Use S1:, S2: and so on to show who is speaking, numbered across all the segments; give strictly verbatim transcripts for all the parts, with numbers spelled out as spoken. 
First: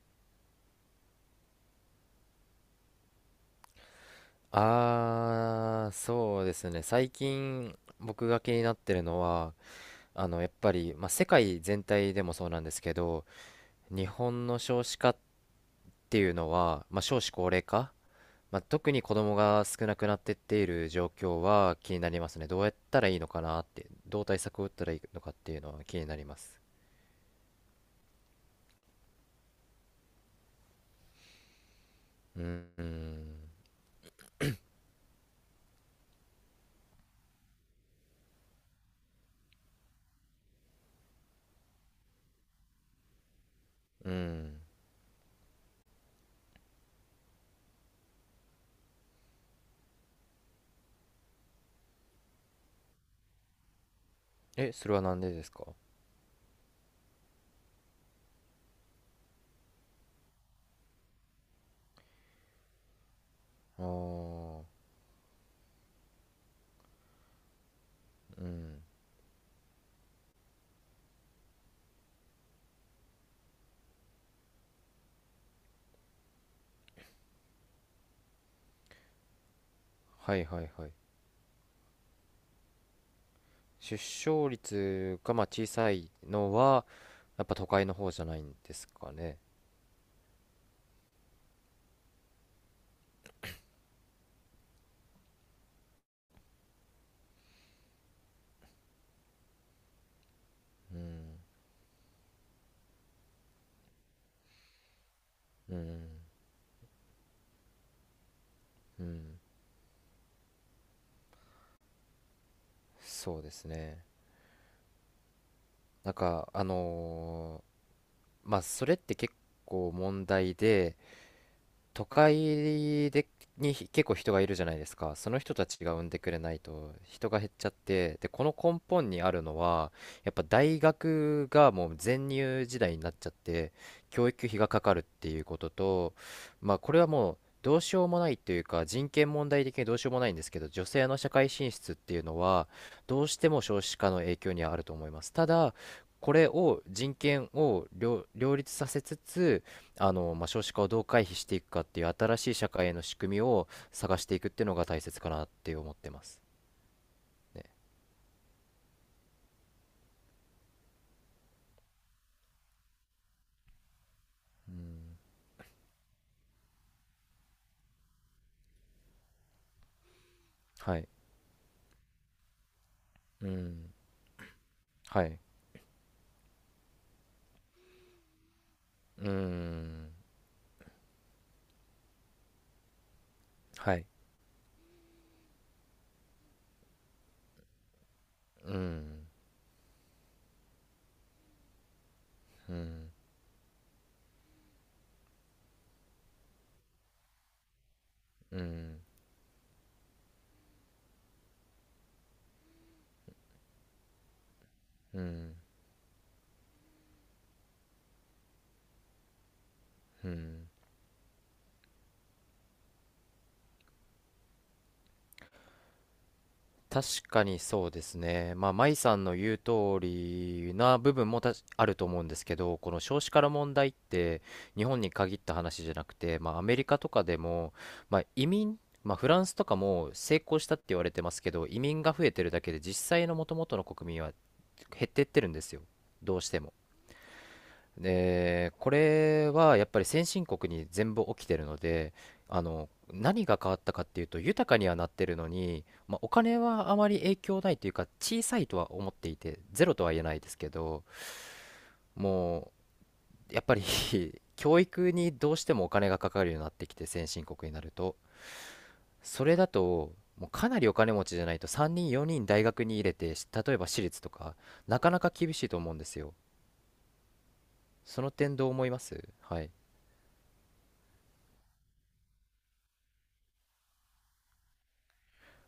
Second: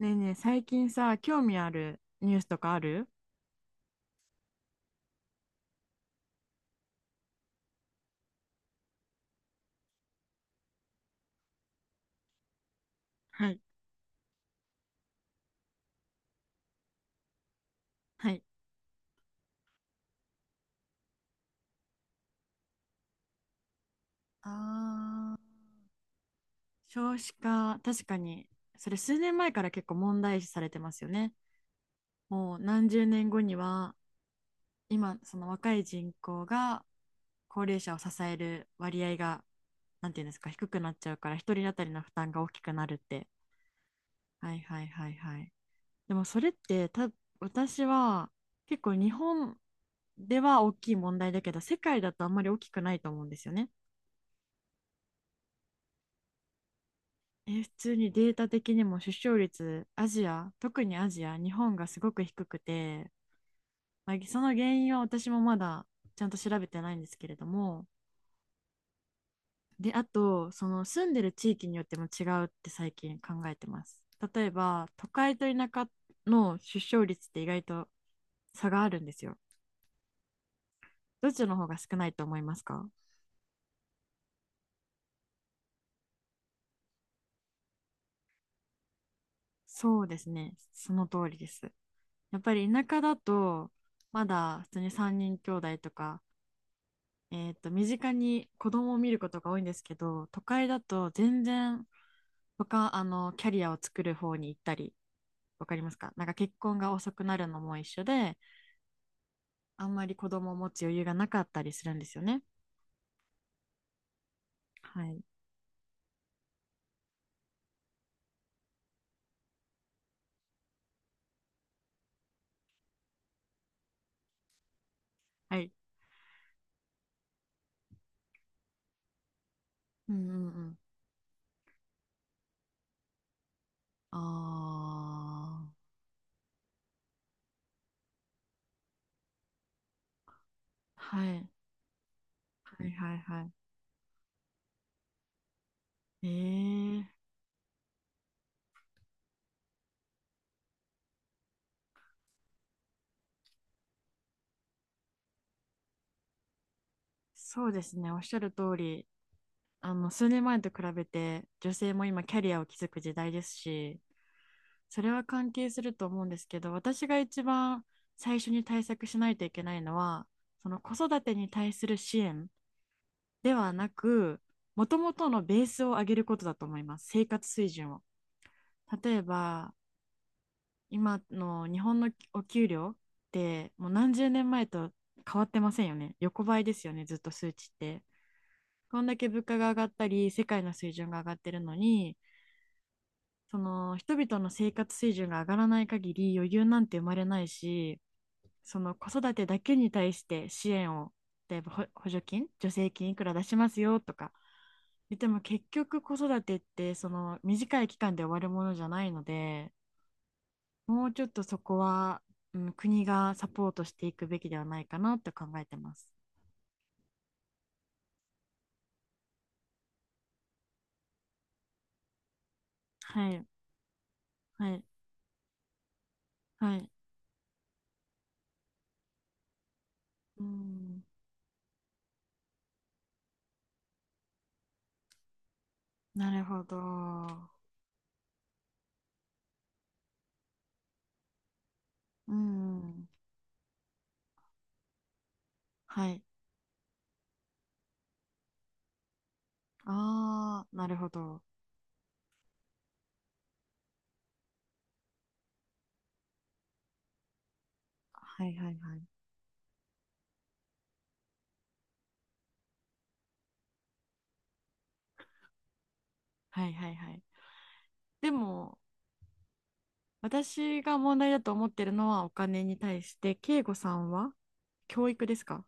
S1: ねえねえ、最近さ、興味あるニュースとかある？
S2: ああ、そうですね。最近僕が気になってるのは、あの、やっぱり、まあ、世界全体でもそうなんですけど、
S1: はい。
S2: 日本の少子化っていうのは、まあ、少子高齢化、
S1: はい。
S2: まあ、特に子供が少なくなってっている状況は気になりますね。どうやったらいいのかなって、どう対策を打ったらいいのかっ
S1: あ
S2: て
S1: ー
S2: いうのは気になります。
S1: 少子化、確かに、それ数年前から結構問題視されてますよね。
S2: う
S1: もう
S2: ん、う
S1: 何十年
S2: ん、
S1: 後には、今、その若い人口が高齢者を支える割合が、なんていうんですか、低くなっちゃうから、一人当たりの負担が大きくなるって。
S2: う
S1: はい
S2: ん。
S1: はいはいはい。でもそれってた、私は結構日本では大きい問題だけど、世界だとあんまり大きくないと思うんですよね。
S2: え、それはなんでですか？
S1: え、普通にデータ的にも出生率、アジア、特にアジア、日本がすごく低くて、
S2: ああ
S1: まあ、その
S2: ー、
S1: 原因は私もまだちゃんと調べてないんですけれども、
S2: うん。
S1: で、あと、その住んでる地域によっても違うって最近考えてます。例えば、都会と田舎の出生率って意外と差があるんですよ。
S2: はいはいはい。
S1: どっちの方が少ないと思いますか？
S2: 出生率がまあ小さいのは、やっぱ都会の方じゃないんですかね。
S1: そうですね。その通りです。やっぱり田舎だと、まだ普通にさんにん兄弟とか、えっと、身近に子供を見ることが多いんですけど、都会だ
S2: う
S1: と
S2: ん、
S1: 全然他、あの、キャリアを作る方に行ったり、わ
S2: う
S1: かります
S2: ん、
S1: か？なんか結婚が遅くなるのも一緒で、
S2: うん、
S1: あんまり子供を持つ余裕がなかったりするんですよね。
S2: そうですね。
S1: はい。
S2: なんか、あのーまあ、それって結構問題で、都会でに結構人がいるじゃないですか。その人
S1: は
S2: た
S1: い。
S2: ちが産んでくれないと人が減っちゃって、で、この根本にあるのは、
S1: うん
S2: や
S1: うん
S2: っ
S1: う
S2: ぱ
S1: ん。
S2: 大学がもう全入時代になっちゃって、
S1: あ
S2: 教育費がかかるっていうこと
S1: あ。
S2: と、まあこれはもうどうしようもないというか、人権問題的にどうしようもないんですけど、女性の
S1: は
S2: 社
S1: い。
S2: 会進出っていうのは、
S1: はいはい
S2: どうし
S1: は
S2: て
S1: い。
S2: も少子化の影響にはあると思います。ただ、
S1: え
S2: これを人
S1: え、
S2: 権を両、両立させつつ、あの、まあ、少子化をどう回避していくかっていう新しい社会への仕組みを探していくっていうのが大切かなって思ってますね。
S1: そうですね。おっしゃる通り、あの数年前と比べて女性も今キャリアを築く時代ですし、それは関係すると思うんですけど、私が一番最初に対策しないといけないのは、その子
S2: はい。
S1: 育てに対する支援
S2: う
S1: ではな
S2: ん。
S1: く、もとも
S2: は
S1: と
S2: い。
S1: のベースを上げることだと思います。生活水準を。例え
S2: う
S1: ば、
S2: ん。
S1: 今の日本のお給料って、もう
S2: はい。
S1: 何十年前と変わってませんよね。横ばいですよね、ずっと数値って。
S2: う
S1: こんだ
S2: ん。
S1: け物価が上がったり世界の水準が上がってるのに、
S2: うん。
S1: その人々の生活水準が上がらない限り余裕なんて生まれないし、
S2: う
S1: その
S2: ん。
S1: 子育てだけに対して支援を、例えばほ補助金、助成金いくら出しますよとか言っ
S2: う
S1: ても、
S2: ん。
S1: 結局子育てってその短い期間で終わるものじゃないので、
S2: うん。
S1: もうちょっとそこは、うん、国がサポートしていくべきではないかなって考えてます。
S2: 確かにそうですね。まあ、舞さんの言う通りな部分もたしあると思うんですけど、この少
S1: は
S2: 子化
S1: い、
S2: の問題って
S1: はい、
S2: 日本に限った話じゃなくて、まあ、ア
S1: は
S2: メリ
S1: い。
S2: カとかでも、まあ、移民、まあ、フランスとかも成
S1: う
S2: 功したって言
S1: ん、
S2: われてますけど、移民が増えてるだけで実際の元々の国民は減ってってるんですよ。
S1: な
S2: どう
S1: る
S2: して
S1: ほ
S2: も。
S1: ど。
S2: で、これはやっぱり先進国に全部起きてるので、
S1: う
S2: あの、
S1: ん、
S2: 何が変わったかっていうと、豊かにはなってるのに、
S1: は
S2: まあ、
S1: い。
S2: お金はあまり影響ないというか、小さいとは思っていて、ゼロとは言えないです
S1: あ
S2: け
S1: あ、なる
S2: ど、
S1: ほど。
S2: もう、やっぱり 教育にどうしてもお金がかかるようになってきて、先進国になると。
S1: はいはいはい。
S2: それだと、もうかなりお金持ちじゃないとさんにんよにん大学に入れて、し例えば私立とか、なかなか厳しいと思うんですよ。
S1: はいはいはい。
S2: そ
S1: で
S2: の点どう
S1: も、
S2: 思います？はい。
S1: 私が問題だと思ってるのはお金に対して、慶吾さんは教育ですか？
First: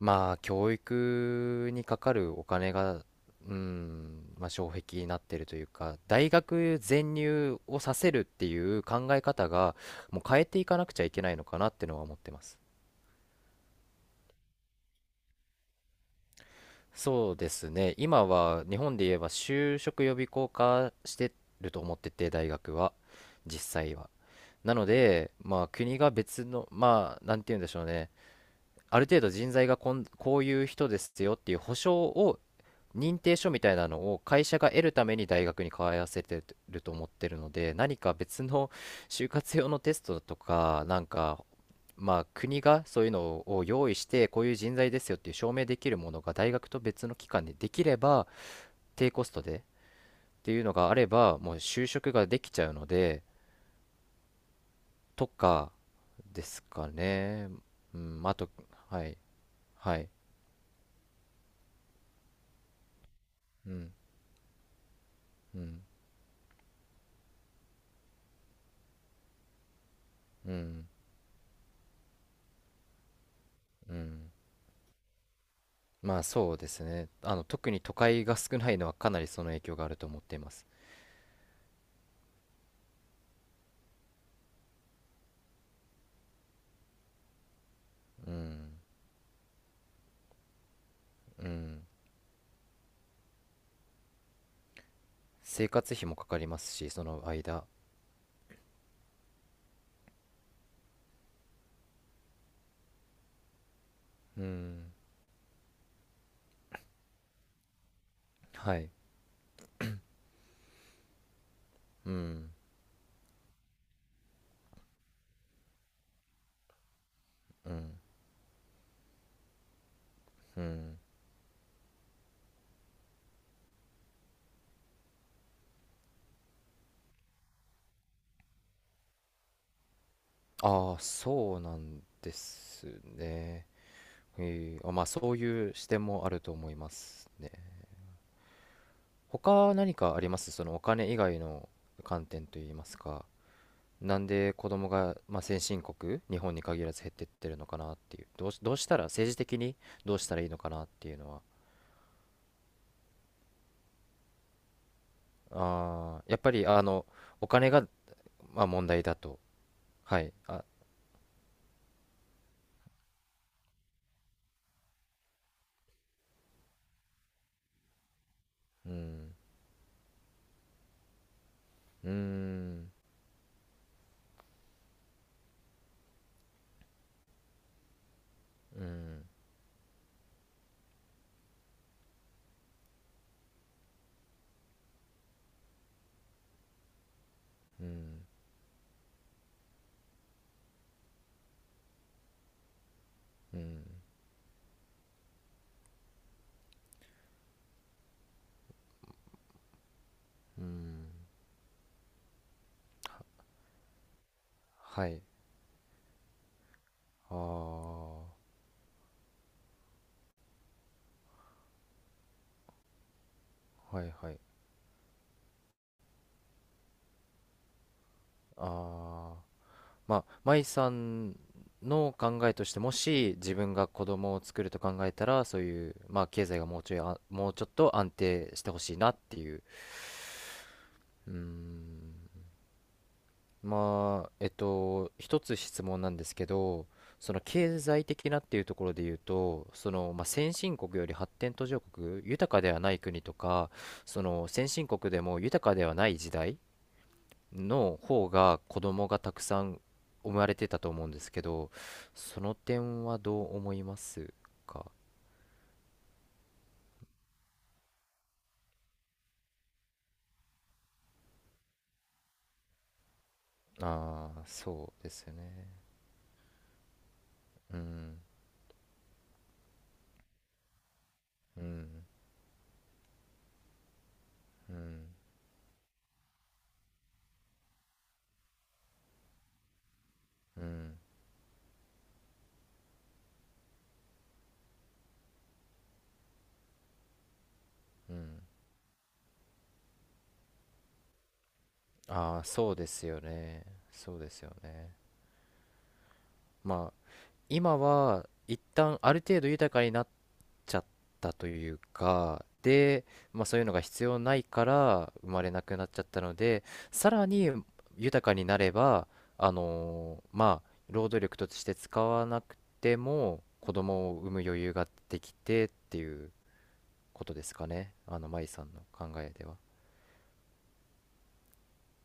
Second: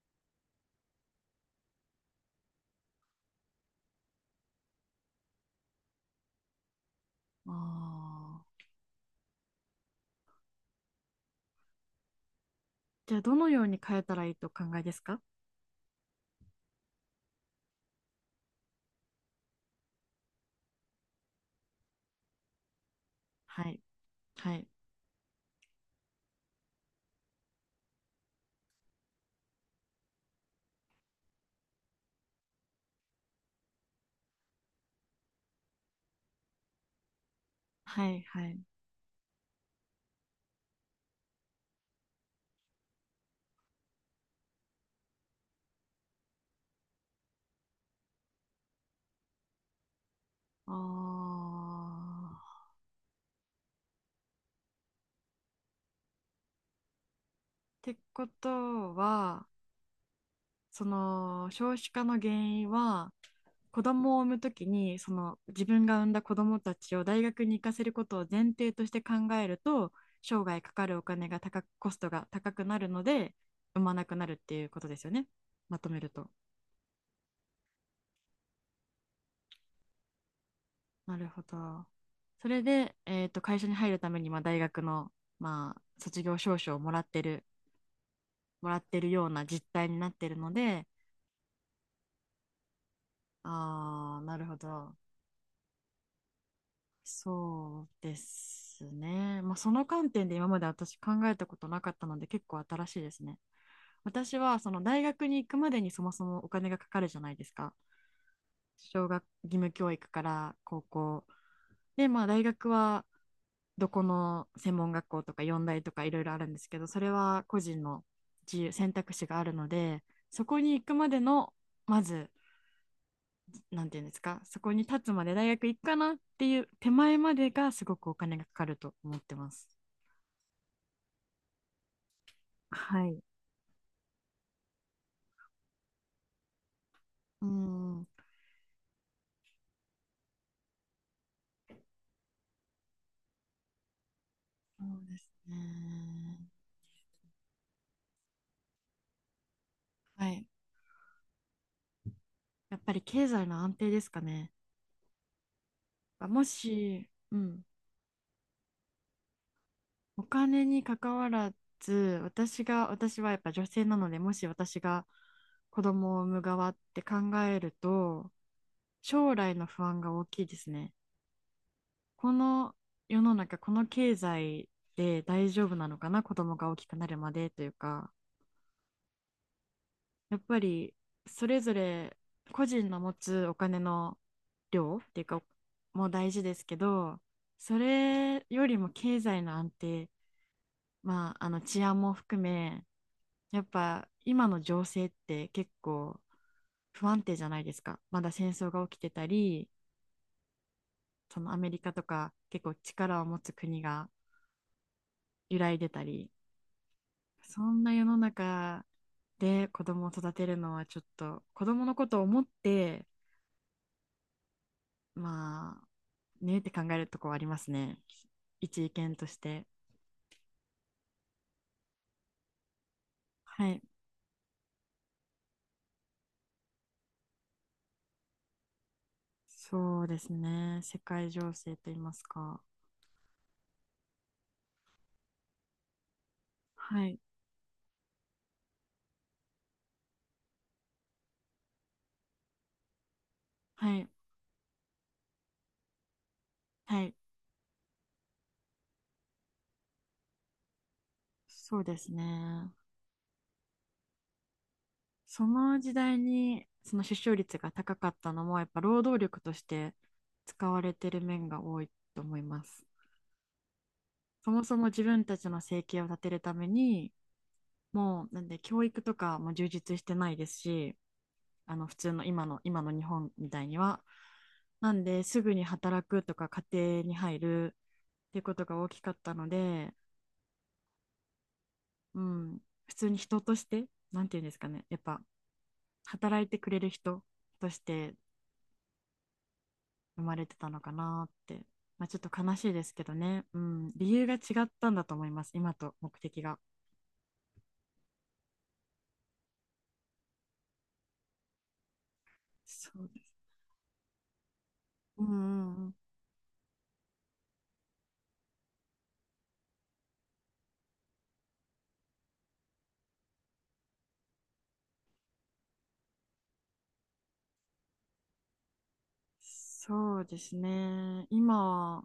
S2: まあ、教育にかかるお金が、うん、まあ、障壁になってるというか、大学全入をさせるっ
S1: あ
S2: てい
S1: あ
S2: う考え方が、もう変えていかなくちゃいけないのかなってのは思ってます。
S1: ー。じゃあ、どのように変えたらいいとお考えですか？
S2: そうですね、今は日本で言えば就職予備校化してると思ってて、大学は、実
S1: はい。
S2: 際は。
S1: はい。
S2: なので、まあ、国が別の、まあ、なんて言うんでしょうね。ある程度人材がこん、こういう人ですよっていう保証を、認定書みたいなのを会社が得るために大学に通わせてると思ってるので、何
S1: は
S2: か
S1: い。
S2: 別
S1: はい。
S2: の就活用のテストとか、なんか、まあ、国がそういうのを用意して、こういう人材ですよっていう証明できるものが大学と別の機関でできれば、低コストでっていうのがあれ
S1: あ
S2: ば、もう就職ができち
S1: あ。
S2: ゃうので、とかですかね。
S1: って
S2: うん、
S1: こ
S2: あと、
S1: と
S2: はい、
S1: は、
S2: はい、
S1: その、少子化の原因は、
S2: う
S1: 子
S2: ん、
S1: 供を産むときに、その
S2: う
S1: 自
S2: ん。
S1: 分が産んだ子供たちを大学に行かせることを前提として考えると、生
S2: う
S1: 涯かか
S2: ん、
S1: るお金が高く、コストが高くなるので産
S2: う
S1: まなくな
S2: ん。
S1: るっていうことですよね、まとめる
S2: まあ
S1: と。
S2: そうですね。あの、特に都会が少ないのはかなりその影響があると思っています。
S1: なるほど。それで、えーと会社に入るために、まあ、大学の、まあ、卒業証書をもらってる
S2: う
S1: も
S2: ん、
S1: らってるような実態になってるので。
S2: うん。
S1: あー、なるほど。
S2: 生活費もかかりますし、その間。
S1: そうですね。まあ、その観点で今まで私考えたことなかったので結構新しいですね。私
S2: う
S1: はその
S2: ん、
S1: 大学に行くまでにそもそもお金がかかるじゃないですか。
S2: はい。
S1: 小学義務教育から高校。で、
S2: う
S1: まあ大
S2: ん、
S1: 学はどこの専門学校とか四大とかいろいろあるんですけど、それは個
S2: う
S1: 人
S2: ん、
S1: の自由、選択肢があるので、そこ
S2: う
S1: に行く
S2: ん。
S1: までの、まず、なんていうんですか、そこに立つまで大学行くかなっていう手前までがすごくお金がかかると思ってます。
S2: ああ、そうなんです
S1: はい。
S2: ね。えーあ、まあそういう視点もあると思います
S1: う
S2: ね。
S1: ん、
S2: 他何かあります？そのお金以外の観点といいますか。なんで子
S1: そ
S2: 供
S1: うで
S2: が、
S1: す
S2: まあ、先進国、日
S1: ね。
S2: 本に限らず減ってってるのかなっていう、どうし、どうしたら、政治的にどうし
S1: は
S2: たらい
S1: い。
S2: いのかなっていうのは、
S1: やっぱり経済の安定ですかね。
S2: あーやっ
S1: も
S2: ぱりあの
S1: し、う
S2: お
S1: ん、
S2: 金が、まあ、問題だと、は
S1: お
S2: い、あ、
S1: 金に関わらず、私が、私はやっぱ女性なので、もし私が子供を産む側って考えると、
S2: う
S1: 将
S2: ん、
S1: 来の不安が大きいですね。
S2: うー
S1: この
S2: ん、
S1: 世の中、この経済で大丈夫なのかな、子供が大きくなるまでというか、
S2: うん、
S1: やっぱりそれぞれ個人の持つお金の量っていうかも大事ですけど、そ
S2: うん、
S1: れよりも経済の安定、まあ、あの治安も含め、
S2: う
S1: やっ
S2: ん、
S1: ぱ今の情勢って結構不安定じゃないですか。まだ戦争が起きてたり、
S2: うん、
S1: そのアメリカとか結構力を持つ国が
S2: はい、
S1: 揺らいでたり、
S2: あ
S1: そんな世の
S2: ー、
S1: 中で子供を育てるのはちょっと子供のことを思って、
S2: はいはい、
S1: まあ、ねって考えるとこはありますね。一意見と
S2: あ
S1: し
S2: ー。
S1: て。
S2: まあ、舞さんの考えとしてもし自
S1: は
S2: 分
S1: い。
S2: が子供を作ると考えたらそういう、まあ、経済がもうちょいあもうちょっと安定してほしいなっていう。
S1: そうですね。世界
S2: うー
S1: 情勢と言います
S2: ん。
S1: か。
S2: まあえっと一つ質問なんですけど、
S1: はい。
S2: その経済的なっていうところで言うとその、まあ、先進国より発展途上国豊かではない国とか
S1: はい。
S2: その先進国でも豊かではない時代
S1: はい。
S2: の方が子供がたくさん生まれてたと思うんですけど、
S1: そうです
S2: その
S1: ね。
S2: 点はどう思いますか？
S1: その時代に、その出生率が高かったのも、やっぱ労働力として使われてる面が多いと思います。
S2: ああー、
S1: そもそも
S2: そ
S1: 自
S2: うです
S1: 分
S2: よ
S1: たちの
S2: ね。
S1: 生計を立てるために、
S2: うん、
S1: もう、なんで教育とかも充実してないですし、
S2: う
S1: あの普
S2: ん、
S1: 通の今の今の日本みたいには。
S2: う
S1: なん
S2: ん、
S1: ですぐに働くとか家庭に入るっていうことが大きかったので、
S2: うん、
S1: うん、普通に人として、なんていうんですかね、やっぱ働いてくれる人とし
S2: う
S1: て
S2: ん。
S1: 生まれてたのかなって、まあ、ちょっと
S2: ああ、
S1: 悲しい
S2: そう
S1: で
S2: で
S1: すけ
S2: す
S1: ど
S2: よ
S1: ね、う
S2: ね。
S1: ん、理
S2: そう
S1: 由
S2: で
S1: が違
S2: すよ
S1: った
S2: ね。
S1: んだと思います、今と目的が。
S2: まあ、今は一旦ある程度豊かになっちゃったというか、
S1: そ
S2: で、
S1: うです。
S2: まあ、そういうのが必要ないから
S1: うん
S2: 生
S1: う
S2: まれな
S1: ん
S2: くな
S1: う
S2: っ
S1: ん。
S2: ちゃったので、さらに豊かになれば、あのーまあ、労働力として使わなくても子供を産む余裕ができてっていうことですかね、あの、舞さんの考えでは。
S1: そうですね、今は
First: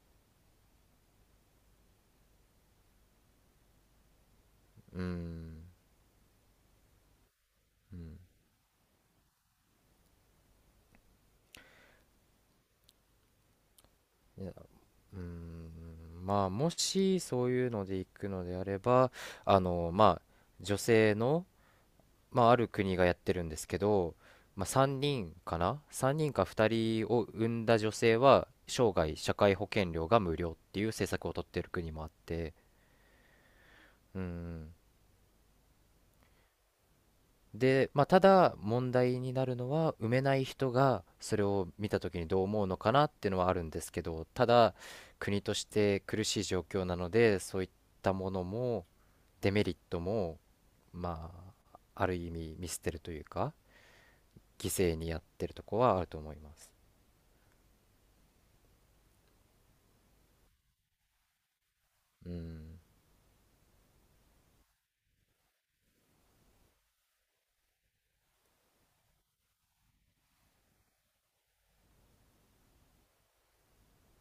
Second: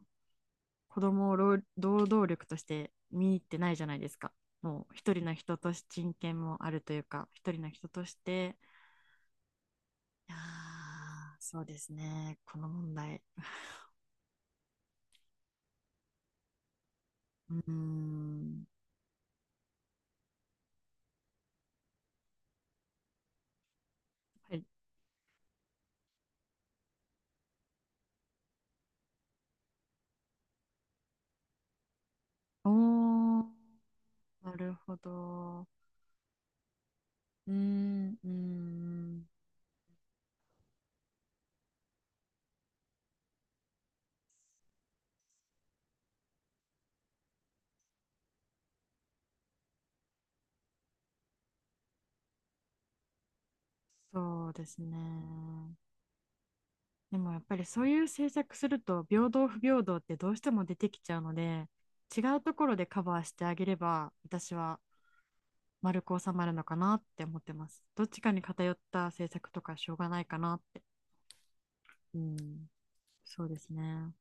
S1: 子供を労働力として見入ってないじゃないですか。もう
S2: うー
S1: 一人の人
S2: ん、
S1: として人権もあるというか、一人の人
S2: う
S1: とし
S2: ん、
S1: て。いや、そうですね、この問題。
S2: いや、うーん、まあ、もしそう
S1: う
S2: い
S1: ー
S2: うので行くのであ
S1: ん。
S2: れば、あのまあ、女性のまあ、ある国がやってるんですけど、
S1: はい、
S2: まあ、さんにんかなさんにんかふたりを産んだ女性は生涯社会保険料が無料っていう政策をとってる国もあって。
S1: おー、
S2: う
S1: なる
S2: ん。
S1: ほど。うー
S2: で、まあ、
S1: ん、
S2: た
S1: うー
S2: だ問題
S1: ん。
S2: になるのは産めない人がそれを見た時にどう思うのかなっていうのはあるんですけどただ国として苦しい状況なのでそういったものもデメリットもまあある意味見捨てるというか
S1: そうで
S2: 犠
S1: す
S2: 牲にやってると
S1: ね。
S2: こはあると思います。
S1: でもやっぱりそういう政策すると、平等不平等ってどうしても出てきちゃうので、違
S2: う
S1: うところ
S2: ん。
S1: でカバーしてあげれば、私は丸く収まるのかなって思ってます。どっちかに偏った政策とかしょうがないかなって。うん、そうですね。